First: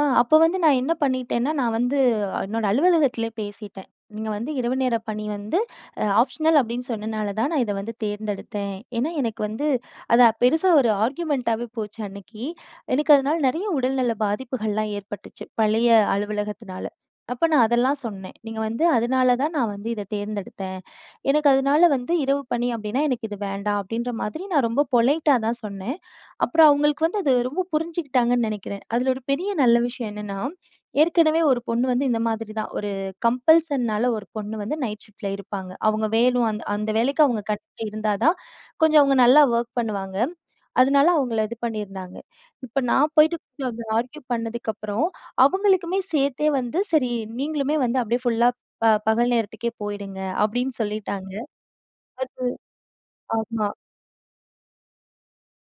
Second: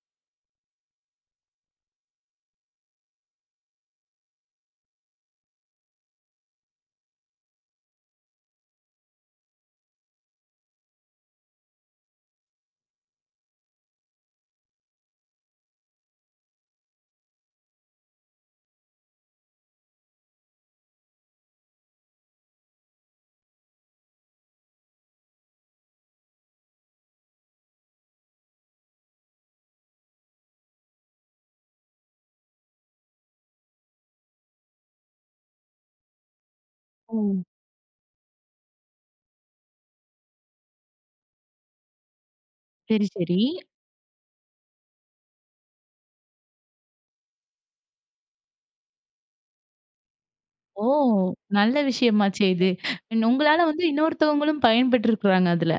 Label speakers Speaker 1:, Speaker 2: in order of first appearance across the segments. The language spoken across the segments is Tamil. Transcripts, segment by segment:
Speaker 1: ஆ, அப்ப வந்து நான் என்ன பண்ணிட்டேன்னா, நான் வந்து அ என்னோட அலுவலகத்திலே பேசிட்டேன். நீங்க வந்து இரவு நேர பணி வந்து அ ஆப்ஷனல் அப்டின்னு சொன்னனால தான் நான் இத வந்து தேர்ந்தெடுத்தேன். ஏன்னா, எனக்கு வந்து அத பெருசா ஒரு ஆர்குமென்ட் டாவே போச்சு அன்னைக்கு. எனக்கு அதுனால நெறைய உடல்நல பாதிப்புகள்லாம் ஏற்பட்டுச்சு, பழைய அலுவலகத்துனால. அப்ப நான் அதெல்லாம் சொன்னேன். "நீங்க வந்து அதுனால தான் நான் வந்து இத தேர்ந்தெடுத்தேன், எனக்கு அதுனால வந்து இரவு பணி அப்டின்னா எனக்கு இது வேண்டாம்" அப்டின்ற மாதிரி நான் ரொம்ப பொலைட் டா தான் சொன்னேன். அப்புறம் அவுங்களுக்கு வந்து அது ரொம்ப புரிஞ்சுகிட்டாங்கன்னு நெனைக்கிறேன். அதுல ஒரு பெரிய நல்ல விஷயம் என்னென்னா ஏற்கனவே ஒரு பொண்ணு வந்து இந்த மாதிரி தான். ஒரு கம்பல்சன் னால ஒரு பொண்ணு வந்து நைட் ஷிஃப்ட்ல இருப்பாங்க. அவுங்க வேணும் அந்த அந்த வேலைக்கு அவுங்க
Speaker 2: ம்.
Speaker 1: கண்டிப்பா இருந்தா தான் கொஞ்சம் அவுங்க நல்லா வொக் பண்ணுவாங்க. அதுனால அவுங்கள இது பண்ணியிருந்தாங்க. இப்ப
Speaker 2: சரி
Speaker 1: நான் போயிட்டு
Speaker 2: சரி.
Speaker 1: கொஞ்சம் ஆர்கியு பண்ணதுக்கப்புறம் அவுங்களுக்குமே சேர்த்தே வந்து சரி, "நீங்களுமே வந்து அப்டியே ஃபுல்லா பகல் நேரத்துக்கே போயிடுங்க" அப்டின்னு
Speaker 2: ஓ!
Speaker 1: சொல்லிட்டாங்க.
Speaker 2: நல்ல விஷயமாச்சே
Speaker 1: அது
Speaker 2: இது. உங்களால
Speaker 1: ஆமா.
Speaker 2: வந்து இன்னொருத்தவங்களும் பயன்பெற்றிருக்குறாங்க அதில!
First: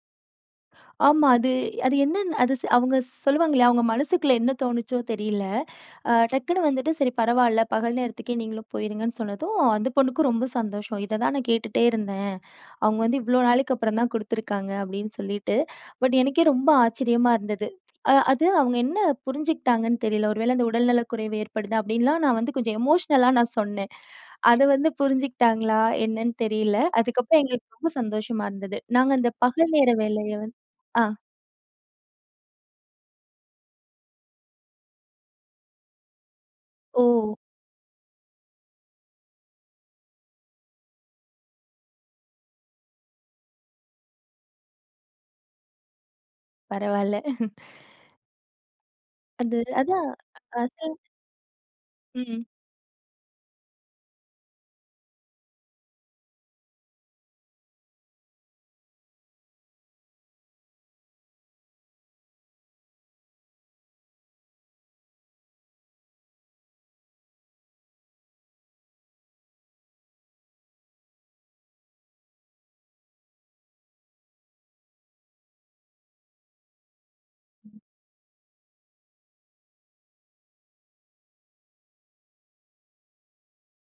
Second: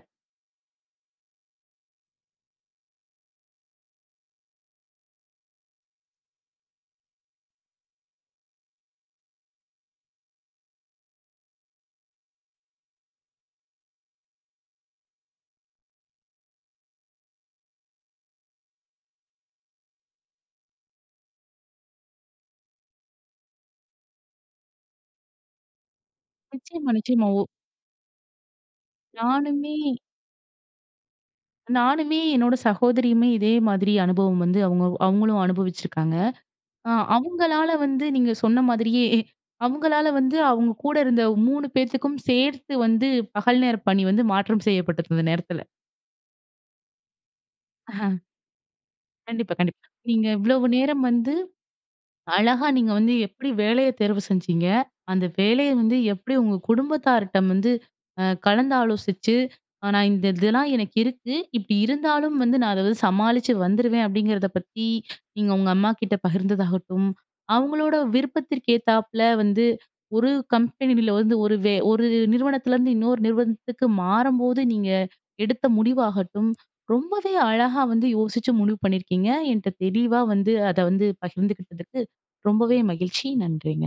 Speaker 1: ஆமா. அது அது என்னன்னு அது ஸ் அவுங்க ஸ் சொல்லுவாங்களையா அவுங்க மனசுக்குள்ள என்ன தோணுச்சோ தெரியல! ஆ டக்குனு வந்துட்டு சரி பரவால்ல, பகல் நேரத்துக்கே நீங்களும் போயிருங்கன்னு சொன்னதும். அந்த பொண்ணுக்கும் ரொம்ப சந்தோஷம். "இத தான் நான் கேட்டுட்டே இருந்தேன். அவுங்க வந்து இவ்ளோ நாளைக்கப்புறம் தான் குடுத்துருக்காங்க" அப்டின்னு சொல்லிட்டு பட் எனக்கே ரொம்ப ஆச்சரியமா இருந்தது. அ அது அவுங்க என்ன புரிஞ்சுக்ட்டாங்கன்னு தெரில! ஒருவேள அந்த "உடல்நலக்குறைவு ஏற்படுது' அப்டின்லாம் நான் வந்து கொஞ்சம் எமோஷ்னல் லா நான் சொன்னேன். அத வந்து புரிஞ்சுகிட்டாங்களா! என்னன்னு தெரியல.
Speaker 2: நிச்சியமா நிச்சியமா.
Speaker 1: அதுக்கப்புறம்
Speaker 2: ஒ
Speaker 1: எங்களுக்கு ரொம்ப சந்தோஷமா இருந்தது. நாங்க அந்த பகல்
Speaker 2: நானுமே
Speaker 1: நேர வேலைய வந் ஆ!
Speaker 2: நானுமே என்னோட சகோதரியுமே இதே மாதிரி அனுபவம் வந்து, அவுங்க அவங்களும் அனுபவிச்சிருக்காங்க, அ
Speaker 1: ஓ!
Speaker 2: அவங்களால வந்து நீங்க சொன்ன மாதிரியே அவுங்களால வந்து அவுங்க கூட இருந்த 3 பேத்துக்கும் சேர்த்து வந்து பகல் நேர பணி வந்து மாற்றம் செய்யப்பட்டிருந்த நேரத்தில,
Speaker 1: பரவால்ல.
Speaker 2: அஹ. கண்டிப்பா,
Speaker 1: அது ரு
Speaker 2: கண்டிப்
Speaker 1: அதான்
Speaker 2: நீங்க இவ்ளவு
Speaker 1: அது
Speaker 2: நேரம் வந்து
Speaker 1: ம்.
Speaker 2: அழகா நீங்க வந்து எப்டி வேலைய தேர்வு செஞ்சிங்க. அந்த வேலைய வந்து எப்டி உங்க குடும்பத்தார்டம் வந்து அ கலந்தாலோசிச்சு. அ நான் இந்த இதெல்லாம் எனக்கு இருக்கு, இப்டி இருந்தாலும் வந்து நான் அத வந்து சமாளிச்சு வந்துருவேன் அப்டிங்கிறத பத்தி நீங்க உங்க அம்மாகிட்ட பகிர்ந்ததாகட்டும், அவங்களோட விருப்பத்ததிற்க்கேத்தாப்புல வந்து, ஒரு கம்பெனில வந்து ஒரு வே ஒரு நிறுவனத்துலேருந்து இன்னொரு நிறுவனத்துக்கு மாறம்போது நீங்க எடுத்த முடிவாகட்டும். ரொம்பவே
Speaker 1: ம்.
Speaker 2: அழகா வந்து யோசிச்சு முடிவு பண்ணியிருக்கீங்க என்ட்ட தெளிவா வந்து அத வந்து பகிர்ந்துக்கிட்டதுக்கு ரொம்பவே மகிழ்ச்சி நன்றிங்க.